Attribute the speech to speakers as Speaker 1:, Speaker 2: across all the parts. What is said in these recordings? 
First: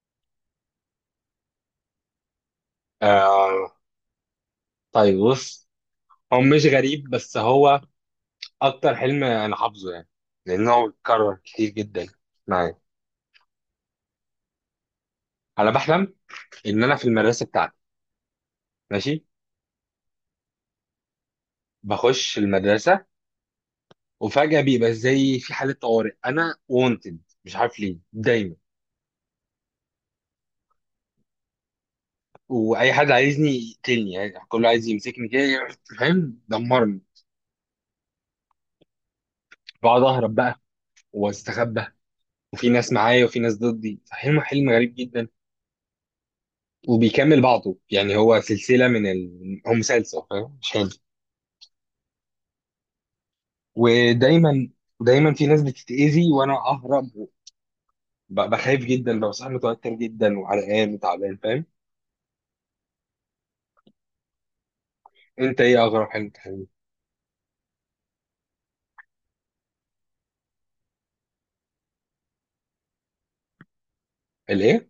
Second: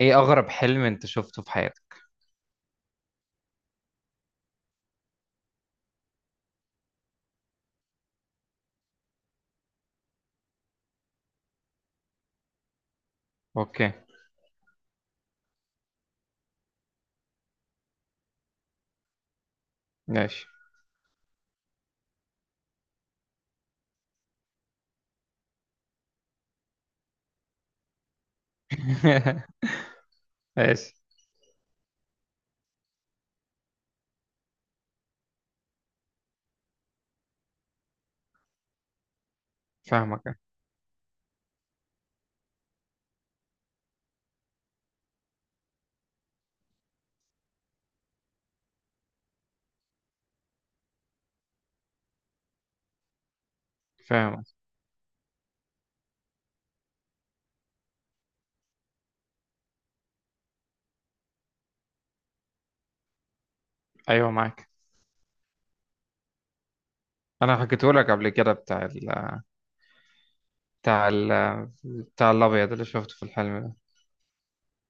Speaker 1: ايه اغرب حلم انت شفته في حياتك؟
Speaker 2: آه، طيب، بص. هو مش غريب، بس هو اكتر حلم انا حافظه يعني، لانه هو اتكرر كتير جدا معايا.
Speaker 1: اوكي.
Speaker 2: انا بحلم ان انا في المدرسه بتاعتي. ماشي.
Speaker 1: ماشي.
Speaker 2: بخش المدرسه، وفجاه بيبقى زي في حاله طوارئ، انا وونتد، مش عارف ليه دايما.
Speaker 1: ماشي.
Speaker 2: واي حد عايزني يقتلني، يعني كله عايز يمسكني كده، فاهم، دمرني. بقعد اهرب
Speaker 1: فاهمك.
Speaker 2: بقى واستخبى، وفي ناس معايا وفي ناس ضدي. حلم حلم غريب جدا، وبيكمل بعضه يعني، هو سلسلة من هو مسلسل، فاهم، مش حلو.
Speaker 1: فاهمك.
Speaker 2: ودايما دايما في ناس بتتأذي وانا اهرب. بخاف جدا، ببقى صاحي، متوتر جدا وعرقان وتعبان، فاهم.
Speaker 1: ايوه، معاك.
Speaker 2: انت ايه اغرب حاجة بتحبها؟
Speaker 1: انا حكيته لك قبل كده، بتاع ال بتاع الابيض اللي شفته في الحلم ده.
Speaker 2: الايه؟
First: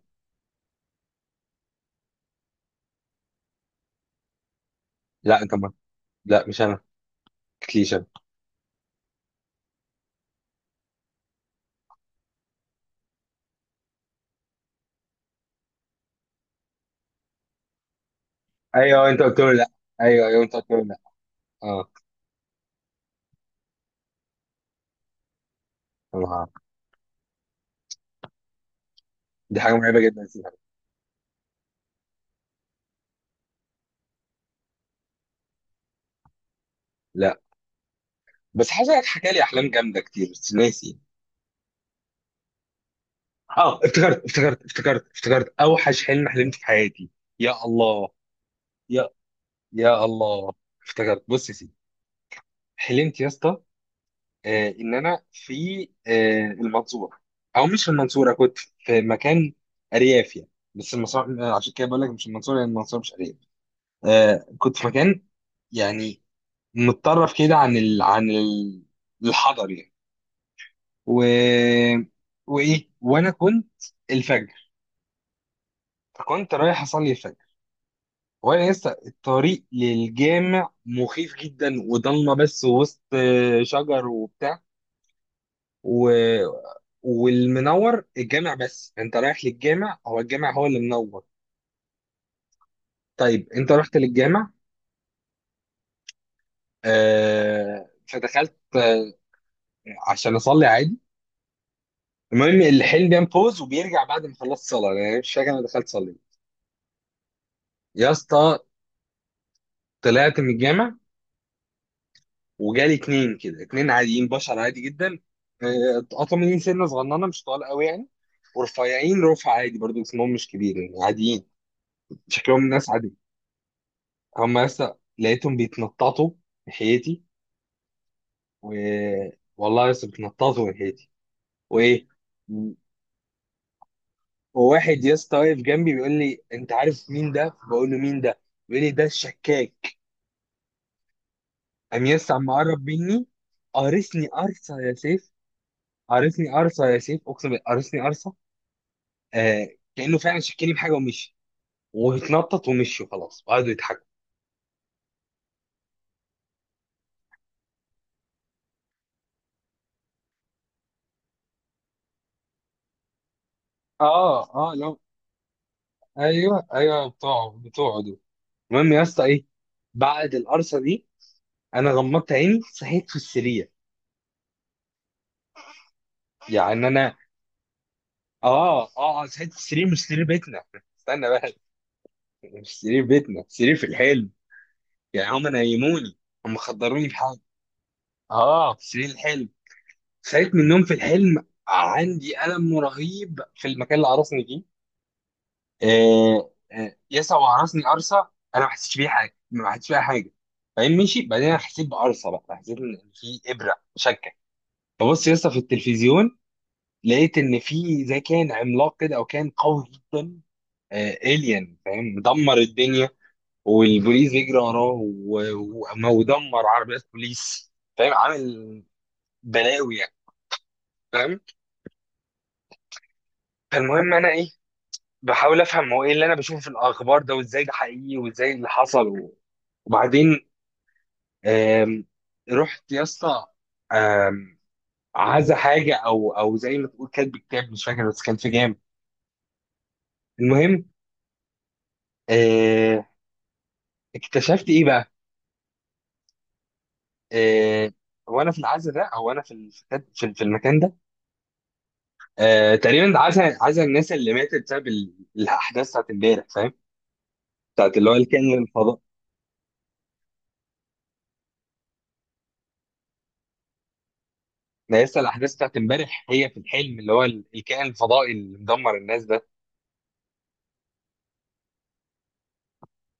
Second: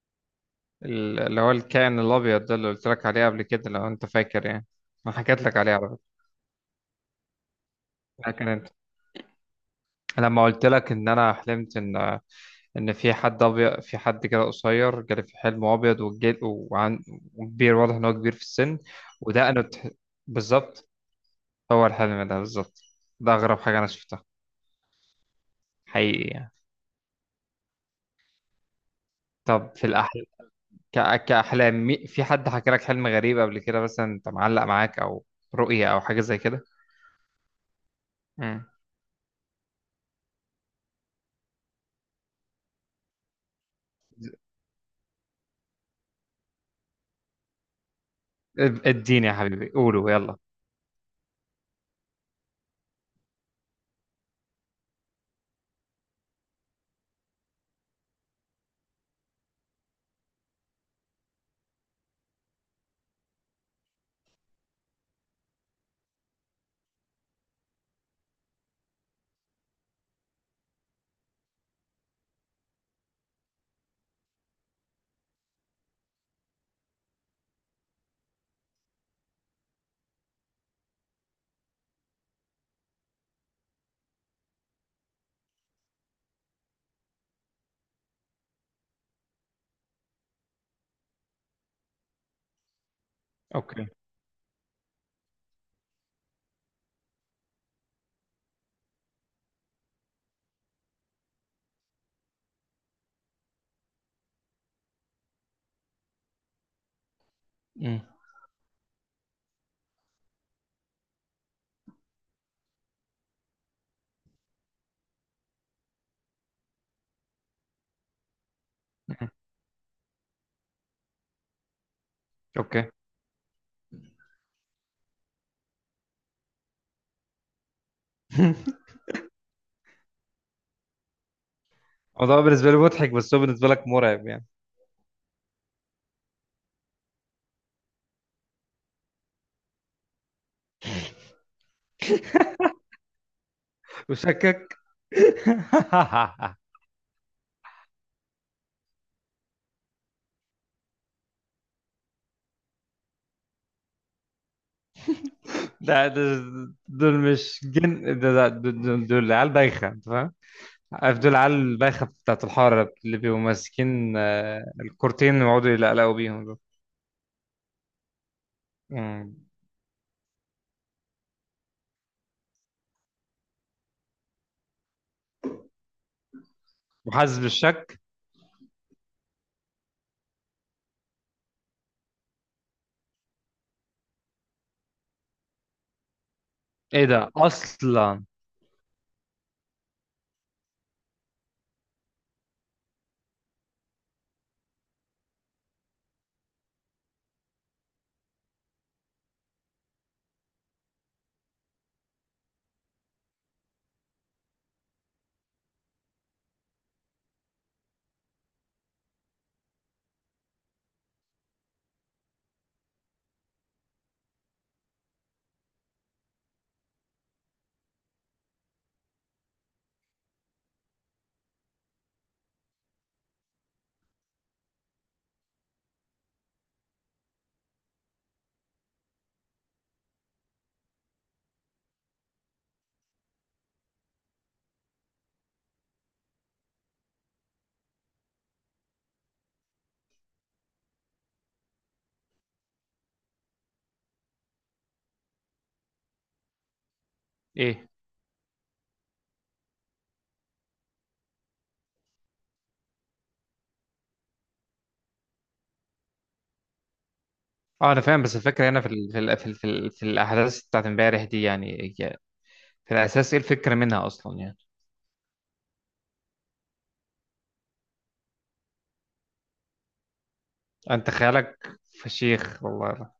Speaker 1: اللي هو الكائن الابيض ده، اللي قلت لك عليه قبل كده، لو انت فاكر يعني. انا
Speaker 2: لا
Speaker 1: حكيت
Speaker 2: انت
Speaker 1: لك عليه
Speaker 2: ما...
Speaker 1: على فكره.
Speaker 2: لا، مش انا، ما تحكيليش انا.
Speaker 1: لكن انت لما قلت لك ان انا حلمت ان في حد ابيض، في حد كده قصير جالي في حلم ابيض، وكبير، واضح ان هو كبير في السن،
Speaker 2: ايوه، انت قلت له
Speaker 1: ودقنه
Speaker 2: لا.
Speaker 1: ت-
Speaker 2: ايوه، ايوه، انت قلت له
Speaker 1: بالظبط.
Speaker 2: لا.
Speaker 1: هو
Speaker 2: اه،
Speaker 1: الحلم ده بالظبط. ده أغرب حاجة أنا شفتها حقيقي
Speaker 2: طبعا.
Speaker 1: يعني.
Speaker 2: دي
Speaker 1: طب
Speaker 2: حاجة
Speaker 1: في
Speaker 2: مرعبة جدا،
Speaker 1: الأحلام،
Speaker 2: سيبها.
Speaker 1: في حد حكى لك حلم غريب قبل كده مثلا، أنت معلق معاك، أو رؤية أو حاجة زي كده؟
Speaker 2: لا،
Speaker 1: مم.
Speaker 2: بس حاسس انك حكى لي احلام جامدة كتير، بس ناسي. اه، افتكرت، افتكرت، افتكرت، افتكرت اوحش حلم حلمت في حياتي. يا الله، يا
Speaker 1: اديني يا حبيبي،
Speaker 2: يا
Speaker 1: قولوا يلا.
Speaker 2: الله. افتكرت، بص يا سيدي، حلمت يا اسطى. ان انا في المنصوره. او مش في المنصوره، كنت في مكان ارياف يعني، بس المنصوره، عشان كده بقول لك مش المنصوره، لان المنصوره مش ارياف. كنت في مكان يعني متطرف كده، عن الحضر يعني. و... وايه، وانا كنت الفجر، فكنت رايح اصلي الفجر. وانا لسه، الطريق للجامع مخيف جدا وضلمه، بس وسط شجر وبتاع. و... والمنور الجامع، بس انت رايح للجامع، هو الجامع هو اللي منور. طيب انت
Speaker 1: أوكي.
Speaker 2: رحت للجامع، فدخلت عشان اصلي عادي. المهم الحلم بينام بوز وبيرجع، بعد ما خلصت صلاه يعني، مش فاكر انا دخلت صلي.
Speaker 1: مم.
Speaker 2: يا اسطى، طلعت من الجامع، وجالي اتنين كده، اتنين عاديين، بشر عادي جدا. اتقطعوا مني، سنه صغننه مش طوال قوي يعني، ورفيعين
Speaker 1: مم.
Speaker 2: رفع عادي، برضو اسمهم مش كبير يعني، عاديين. شكلهم ناس
Speaker 1: أوكي.
Speaker 2: عادي. هم لسه لقيتهم بيتنططوا ناحيتي. و... والله يا اسطى بتنططوا من هيتي، وايه.
Speaker 1: الموضوع بالنسبة لي مضحك، بس هو بالنسبة لك مرعب يعني.
Speaker 2: وواحد يا اسطى واقف جنبي بيقول لي، انت عارف مين ده؟ بقول له مين ده؟ بيقول لي ده الشكاك. قام يا اسطى عم قرب مني، قارصني
Speaker 1: وشكك.
Speaker 2: قرصه يا سيف. قارصني قرصه يا سيف، اقسم بالله قارصني قرصه. آه كانه فعلا شكني بحاجه ومشي، واتنطط ومشي وخلاص، وقعدوا يضحكوا.
Speaker 1: لا، دول مش جن، دول عيال بايخة. عارف دول عيال البايخة بتاعت الحارة اللي بيبقوا ماسكين
Speaker 2: اه، اه، لو،
Speaker 1: الكورتين ويقعدوا يلقلقوا بيهم دول.
Speaker 2: ايوه، ايوه، بتوعه بتوعه دول. المهم يا اسطى
Speaker 1: مم.
Speaker 2: ايه، بعد القرصه دي، انا غمضت عيني، صحيت في السرير، يعني انا.
Speaker 1: وحاسس بالشك.
Speaker 2: اه، اه، ساعة السرير مش سرير بيتنا، استنى بقى، مش سرير بيتنا، سرير في الحلم. يعني هم نيموني، هم
Speaker 1: ايه
Speaker 2: خدروني
Speaker 1: ده
Speaker 2: بحاجه.
Speaker 1: اصلا؟
Speaker 2: اه، في سرير الحلم صحيت من النوم. في الحلم عندي ألم رهيب في المكان اللي عرسني فيه. يسع وعرسني قرصة. أنا ما حسيتش بيها حاجة، ما حسيتش بيها حاجة. بعدين مشي، بعدين أنا حسيت بقرصة بقى، حسيت إن في إبرة شكة. ببص يسطا في التلفزيون، لقيت إن في زي كان عملاق كده، أو كان قوي جدا. الين، فاهم، مدمر الدنيا، والبوليس بيجري وراه ودمر عربيات بوليس، فاهم، عامل بلاوي يعني، فاهم. فالمهم انا ايه، بحاول افهم هو ايه اللي انا بشوفه في الاخبار ده، وازاي ده حقيقي، وازاي اللي حصل، وبعدين آم، رحت يا اسطى، آم، عزا حاجه، او زي ما تقول كاتب كتاب، مش فاكر، بس كان في جام. المهم، آه، اكتشفت ايه بقى،
Speaker 1: ايه.
Speaker 2: آه، وانا في العزا ده، او انا في في المكان ده. تقريبا عزا، عزا الناس اللي ماتت بسبب الاحداث بتاعت امبارح، فاهم،
Speaker 1: اه،
Speaker 2: بتاعت
Speaker 1: انا
Speaker 2: اللي هو
Speaker 1: فاهم، بس
Speaker 2: الكائن
Speaker 1: الفكرة هنا
Speaker 2: الفضائي.
Speaker 1: ال في, ال في الاحداث بتاعت امبارح دي، يعني هي في الاساس ايه الفكرة منها اصلا يعني؟
Speaker 2: ده لسه الاحداث بتاعت امبارح هي في الحلم، اللي هو الكائن الفضائي اللي مدمر الناس ده.
Speaker 1: انت خيالك فشيخ والله.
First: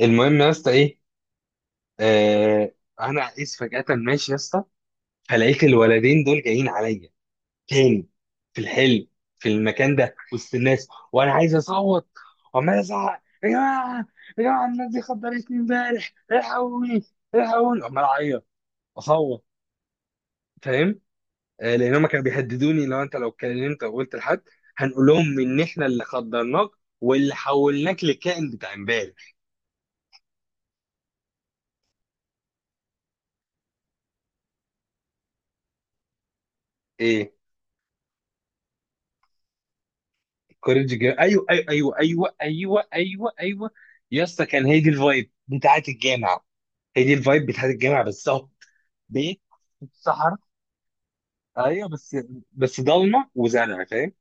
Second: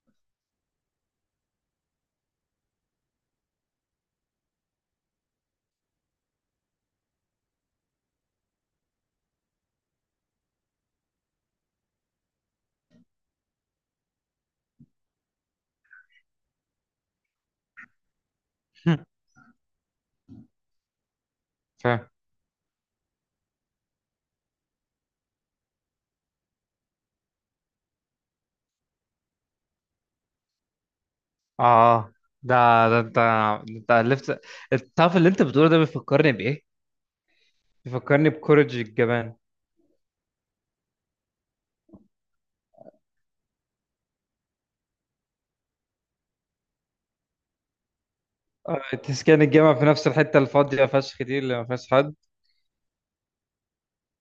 Speaker 2: المهم يا اسطى ايه، آه انا قيس فجأة ماشي يا اسطى، فلقيت الولدين دول جايين عليا تاني في الحلم، في المكان ده، وسط الناس، وانا عايز اصوت، وعمال ازعق، يا جماعه، يا جماعه الناس دي خدرتني امبارح، الحقوني، الحقوني، عمال اعيط اصوت، فاهم. لان هم
Speaker 1: فاهم.
Speaker 2: كانوا بيهددوني، لو انت، لو اتكلمت او قلت لحد هنقول لهم ان احنا اللي خدرناك، واللي حولناك لكائن بتاع امبارح.
Speaker 1: اه. آه. ده ده انت الفت. الطرف اللي انت بتقوله ده بيفكرني بايه؟
Speaker 2: ايه؟
Speaker 1: بيفكرني بكورج الجبان.
Speaker 2: كوريج جيم، ايوه، ايوه، ايوه، ايوه، ايوه، ايوه، ايوه. يا اسطى كان، هي دي الفايب بتاعت الجامعه، هي دي الفايب بتاعت الجامعه بالظبط. بيت
Speaker 1: تسكان الجامعة في
Speaker 2: في
Speaker 1: نفس
Speaker 2: الصحراء،
Speaker 1: الحتة الفاضية فشخ دي اللي ما
Speaker 2: ايوه
Speaker 1: فيهاش حد.
Speaker 2: بس ضلمه وزرع، فاهم.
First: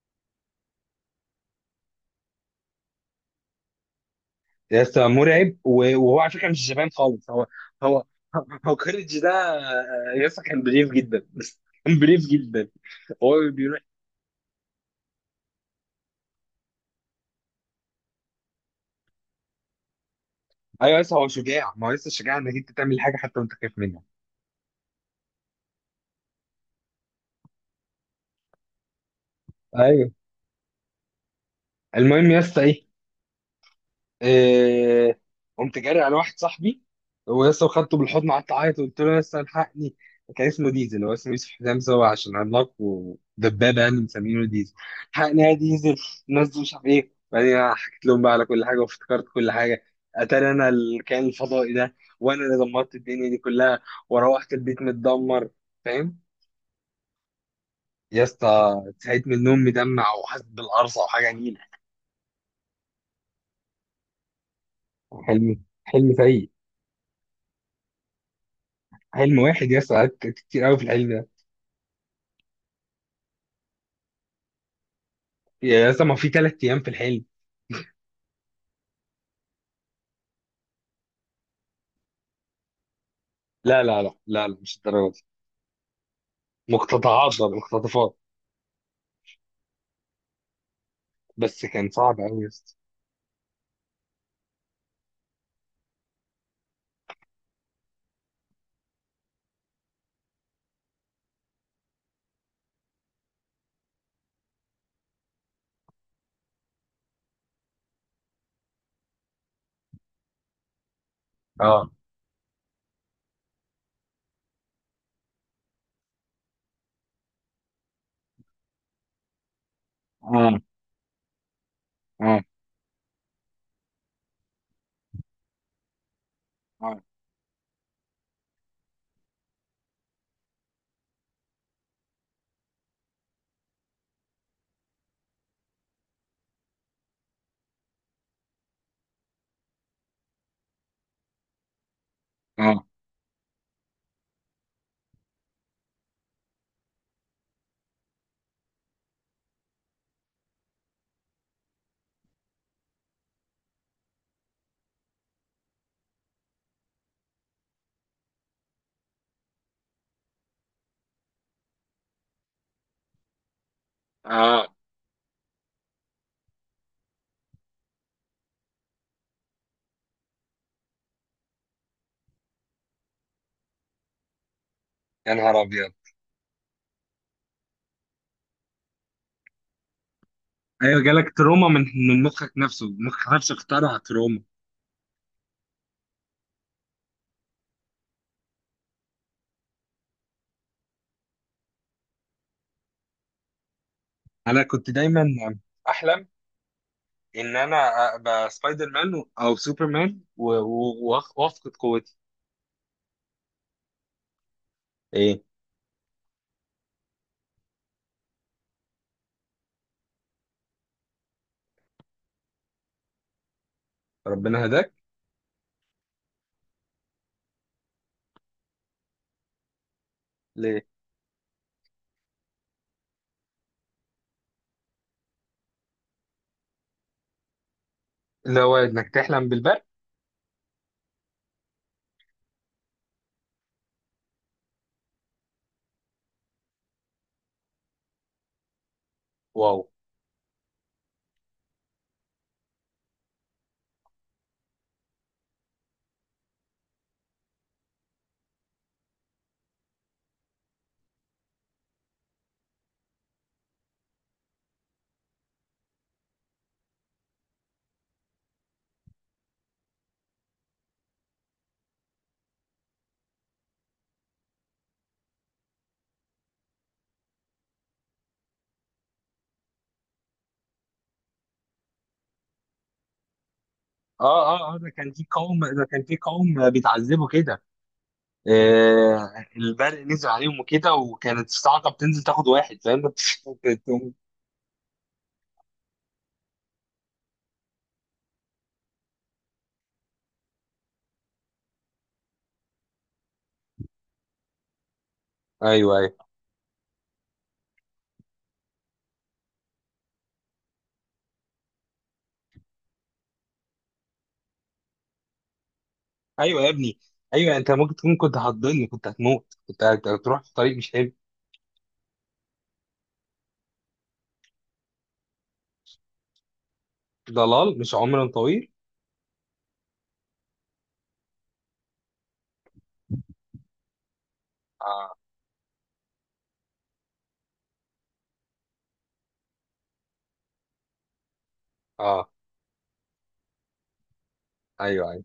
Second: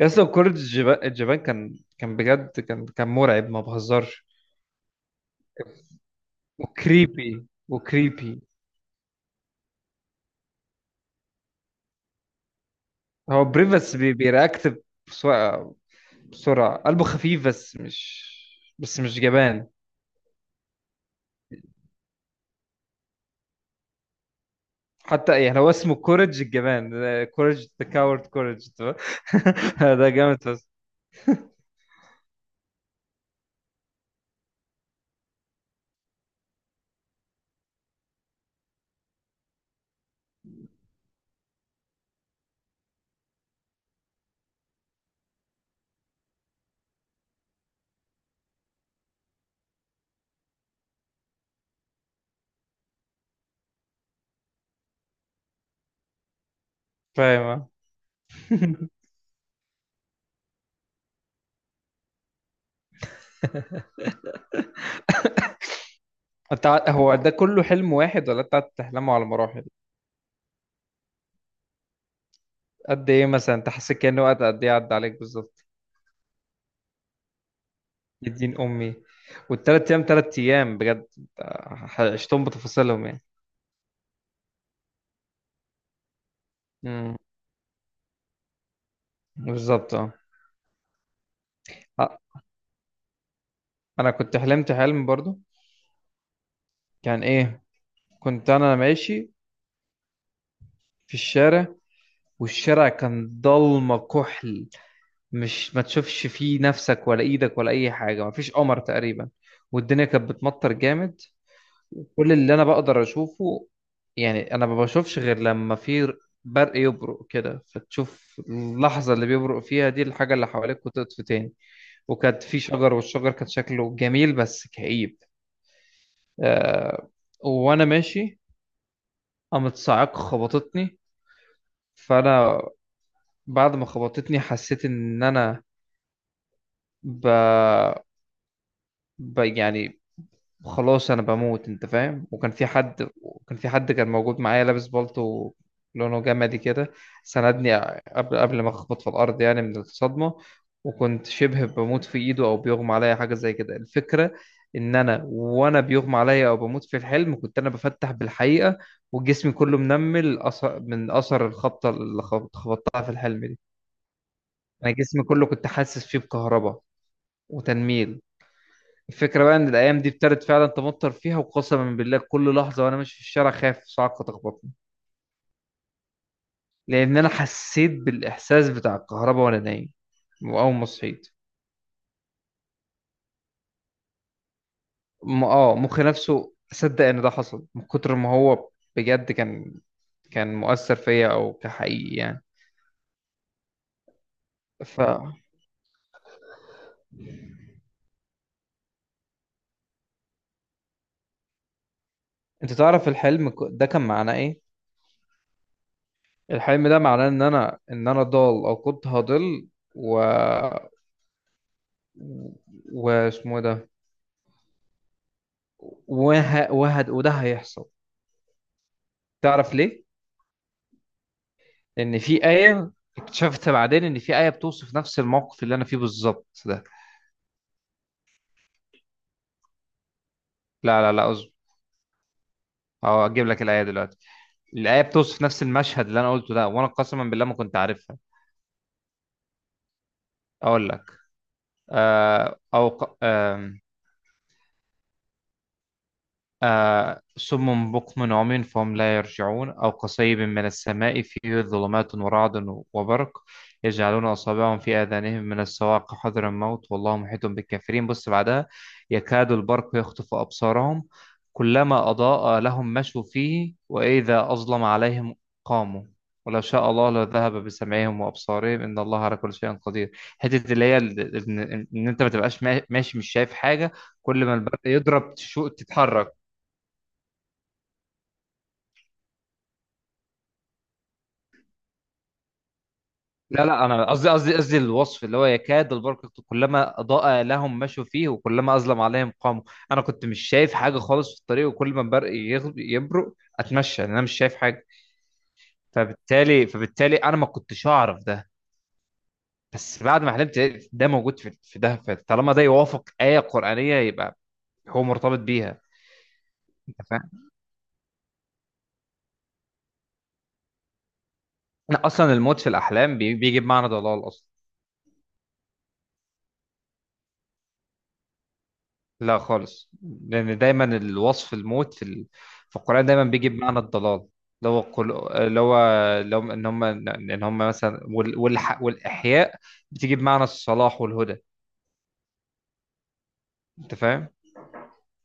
Speaker 1: يا اسطى، كورة الجبان كان بجد كان مرعب، ما بهزرش.
Speaker 2: يا اسطى مرعب، وهو على فكره مش جبان خالص. هو،
Speaker 1: وكريبي،
Speaker 2: هو
Speaker 1: وكريبي.
Speaker 2: هو كوريج ده. يا اسطى كان بريف جدا بس كان بريف جدا،
Speaker 1: هو
Speaker 2: هو
Speaker 1: بريف،
Speaker 2: بيقول.
Speaker 1: بس بيرياكت بسرعة، قلبه خفيف، بس مش جبان.
Speaker 2: ايوه، لسه هو شجاع، ما هو لسه شجاع انك انت تعمل حاجه حتى وانت خايف منها.
Speaker 1: حتى يعني هو اسمه كورج الجبان. كورج ذا كاورد كورج. ده
Speaker 2: ايوه،
Speaker 1: جامد بس.
Speaker 2: المهم يا اسطى ايه، آه، قمت جاري على واحد صاحبي، هو لسه خدته بالحضن، قعدت اعيط وقلت له لسه الحقني. كان اسمه ديزل، هو اسمه يوسف، حزام سوا عشان عملاق ودبابه يعني مسمينه ديزل. الحقني يا ديزل. نزل مش عارف ايه، بعدين حكيت لهم بقى على كل حاجه، وافتكرت كل حاجه، اتاري انا الكائن الفضائي ده، وانا اللي دمرت الدنيا دي كلها، وروحت البيت متدمر، فاهم.
Speaker 1: فاهم. آه.
Speaker 2: يا اسطى صحيت من النوم مدمع، وحاسس بالقرصه وحاجه نيله. حلم حلم سيء.
Speaker 1: انت هو ده كله حلم واحد ولا انت قاعد تحلمه على
Speaker 2: حلم
Speaker 1: مراحل؟
Speaker 2: واحد يا اسطى، قعدت كتير قوي في الحلم ده.
Speaker 1: قد ايه مثلا؟ انت حسيت كأنه وقت قد ايه عدى عليك بالظبط؟
Speaker 2: يا اسطى، ما في 3 ايام في الحلم.
Speaker 1: يا دين امي. والتلات ايام، تلات ايام بجد؟ عشتهم بتفاصيلهم يعني؟
Speaker 2: لا، لا، لا، لا، لا، مش الدرجه دي،
Speaker 1: امم.
Speaker 2: مقتطعات بقى، مقتطفات.
Speaker 1: بالظبط، اه.
Speaker 2: بس كان صعب
Speaker 1: آه،
Speaker 2: قوي يا اسطى.
Speaker 1: انا كنت حلمت حلم برضو. كان ايه؟ كنت انا ماشي في الشارع، والشارع كان ضلمه كحل، مش ما تشوفش فيه نفسك ولا ايدك ولا اي حاجه، ما فيش قمر تقريبا، والدنيا كانت بتمطر جامد.
Speaker 2: اه،
Speaker 1: كل اللي انا بقدر اشوفه، يعني انا ما بشوفش غير لما في برق، يبرق كده فتشوف اللحظة اللي بيبرق فيها دي الحاجة اللي
Speaker 2: اه،
Speaker 1: حواليك، وتطفي تاني. وكانت
Speaker 2: اه،
Speaker 1: في شجر، والشجر كان شكله جميل بس كئيب.
Speaker 2: اه،
Speaker 1: آه. وانا ماشي قامت صاعقة خبطتني. فانا بعد ما خبطتني حسيت ان انا ب... يعني خلاص انا بموت، انت فاهم. وكان في
Speaker 2: اه،
Speaker 1: حد، كان موجود معايا لابس بالطو، لونه جمدي كده، سندني قبل ما اخبط في الارض، يعني من الصدمه. وكنت شبه بموت في ايده، او بيغمى عليا حاجه زي كده. الفكره ان انا وانا بيغمى عليا او بموت في الحلم، كنت انا بفتح بالحقيقه، وجسمي كله منمل أثر من اثر الخبطه اللي خبطتها في الحلم دي.
Speaker 2: اه.
Speaker 1: انا جسمي كله كنت حاسس فيه بكهرباء وتنميل. الفكرة بقى إن الأيام دي ابتدت فعلا تمطر فيها، وقسما بالله كل لحظة وأنا ماشي في الشارع خايف صاعقة تخبطني،
Speaker 2: يا نهار ابيض.
Speaker 1: لأن أنا حسيت بالإحساس بتاع الكهرباء وأنا نايم. وأول ما
Speaker 2: ايوه،
Speaker 1: صحيت
Speaker 2: جالك تروما من مخك نفسه، مخك نفسه اخترع تروما.
Speaker 1: مخي نفسه صدق إن ده حصل، من كتر ما هو بجد كان، كان مؤثر فيا أو كحقيقي يعني.
Speaker 2: انا كنت
Speaker 1: ف
Speaker 2: دايما احلم ان انا ابقى سبايدر مان او سوبر مان، وافقد قوتي.
Speaker 1: أنت تعرف الحلم ده كان معناه إيه؟
Speaker 2: ايه؟
Speaker 1: الحلم ده معناه إن أنا، إن أنا ضال أو كنت هضل. و و- واسمه ده.
Speaker 2: ربنا هداك.
Speaker 1: وده هيحصل. تعرف ليه؟
Speaker 2: ليه؟
Speaker 1: لأن في آية. اكتشفت بعدين إن في آية بتوصف نفس الموقف اللي أنا فيه بالظبط ده.
Speaker 2: اللي هو انك تحلم بالبرق.
Speaker 1: لا، لا، لا، أصبر. أه، أجيب لك الآية دلوقتي. الآية بتوصف نفس المشهد اللي أنا قلته ده، وأنا قسما بالله ما كنت عارفها.
Speaker 2: واو.
Speaker 1: أقول لك. آه أو ق... آه صم بكم عمي فهم لا يرجعون، أو كصيب من السماء فيه ظلمات ورعد وبرق، يجعلون أصابعهم في آذانهم من الصواعق حذر الموت، والله محيط بالكافرين. بص بعدها: يكاد البرق يخطف أبصارهم، كلما أضاء لهم مشوا فيه، وإذا أظلم عليهم قاموا، ولو شاء الله لذهب بسمعهم وأبصارهم، إن الله على كل شيء قدير. حتة اللي هي إن، إن أنت ما تبقاش ماشي، مش شايف حاجة،
Speaker 2: اه،
Speaker 1: كل ما
Speaker 2: اه، اه،
Speaker 1: البرق
Speaker 2: ده كان في
Speaker 1: يضرب
Speaker 2: قوم، ده كان في
Speaker 1: تتحرك.
Speaker 2: قوم بيتعذبوا كده. البرق نزل عليهم وكده، وكانت الصاعقه بتنزل تاخد واحد، فاهم.
Speaker 1: لا، لا، انا
Speaker 2: تقوم-
Speaker 1: قصدي، قصدي الوصف اللي هو يكاد البرق، كلما اضاء لهم مشوا فيه، وكلما اظلم عليهم قاموا. انا كنت مش شايف حاجه خالص في الطريق، وكل ما البرق يبرق اتمشى، لأن انا مش شايف حاجه.
Speaker 2: ايوه، ايوه،
Speaker 1: فبالتالي انا ما كنتش اعرف ده. بس بعد ما حلمت لقيت ده موجود في ده، فطالما ده يوافق ايه قرانيه، يبقى هو مرتبط بيها.
Speaker 2: ايوه يا ابني.
Speaker 1: انت فاهم.
Speaker 2: ايوه، انت ممكن تكون كنت هتضل، كنت هتموت، كنت هتروح في طريق مش حلو.
Speaker 1: انا اصلا الموت في الاحلام بيجي بمعنى ضلال اصلا.
Speaker 2: ضلال، مش عمر طويل.
Speaker 1: لا خالص، لأن دايما الوصف، الموت في القرآن دايما بيجي بمعنى الضلال. اللي هو
Speaker 2: اه،
Speaker 1: اللي هو لو إن هم، إن هم مثلا، والإحياء بتيجي بمعنى الصلاح والهدى.
Speaker 2: اه،
Speaker 1: أنت فاهم؟
Speaker 2: ايوه، ايوه.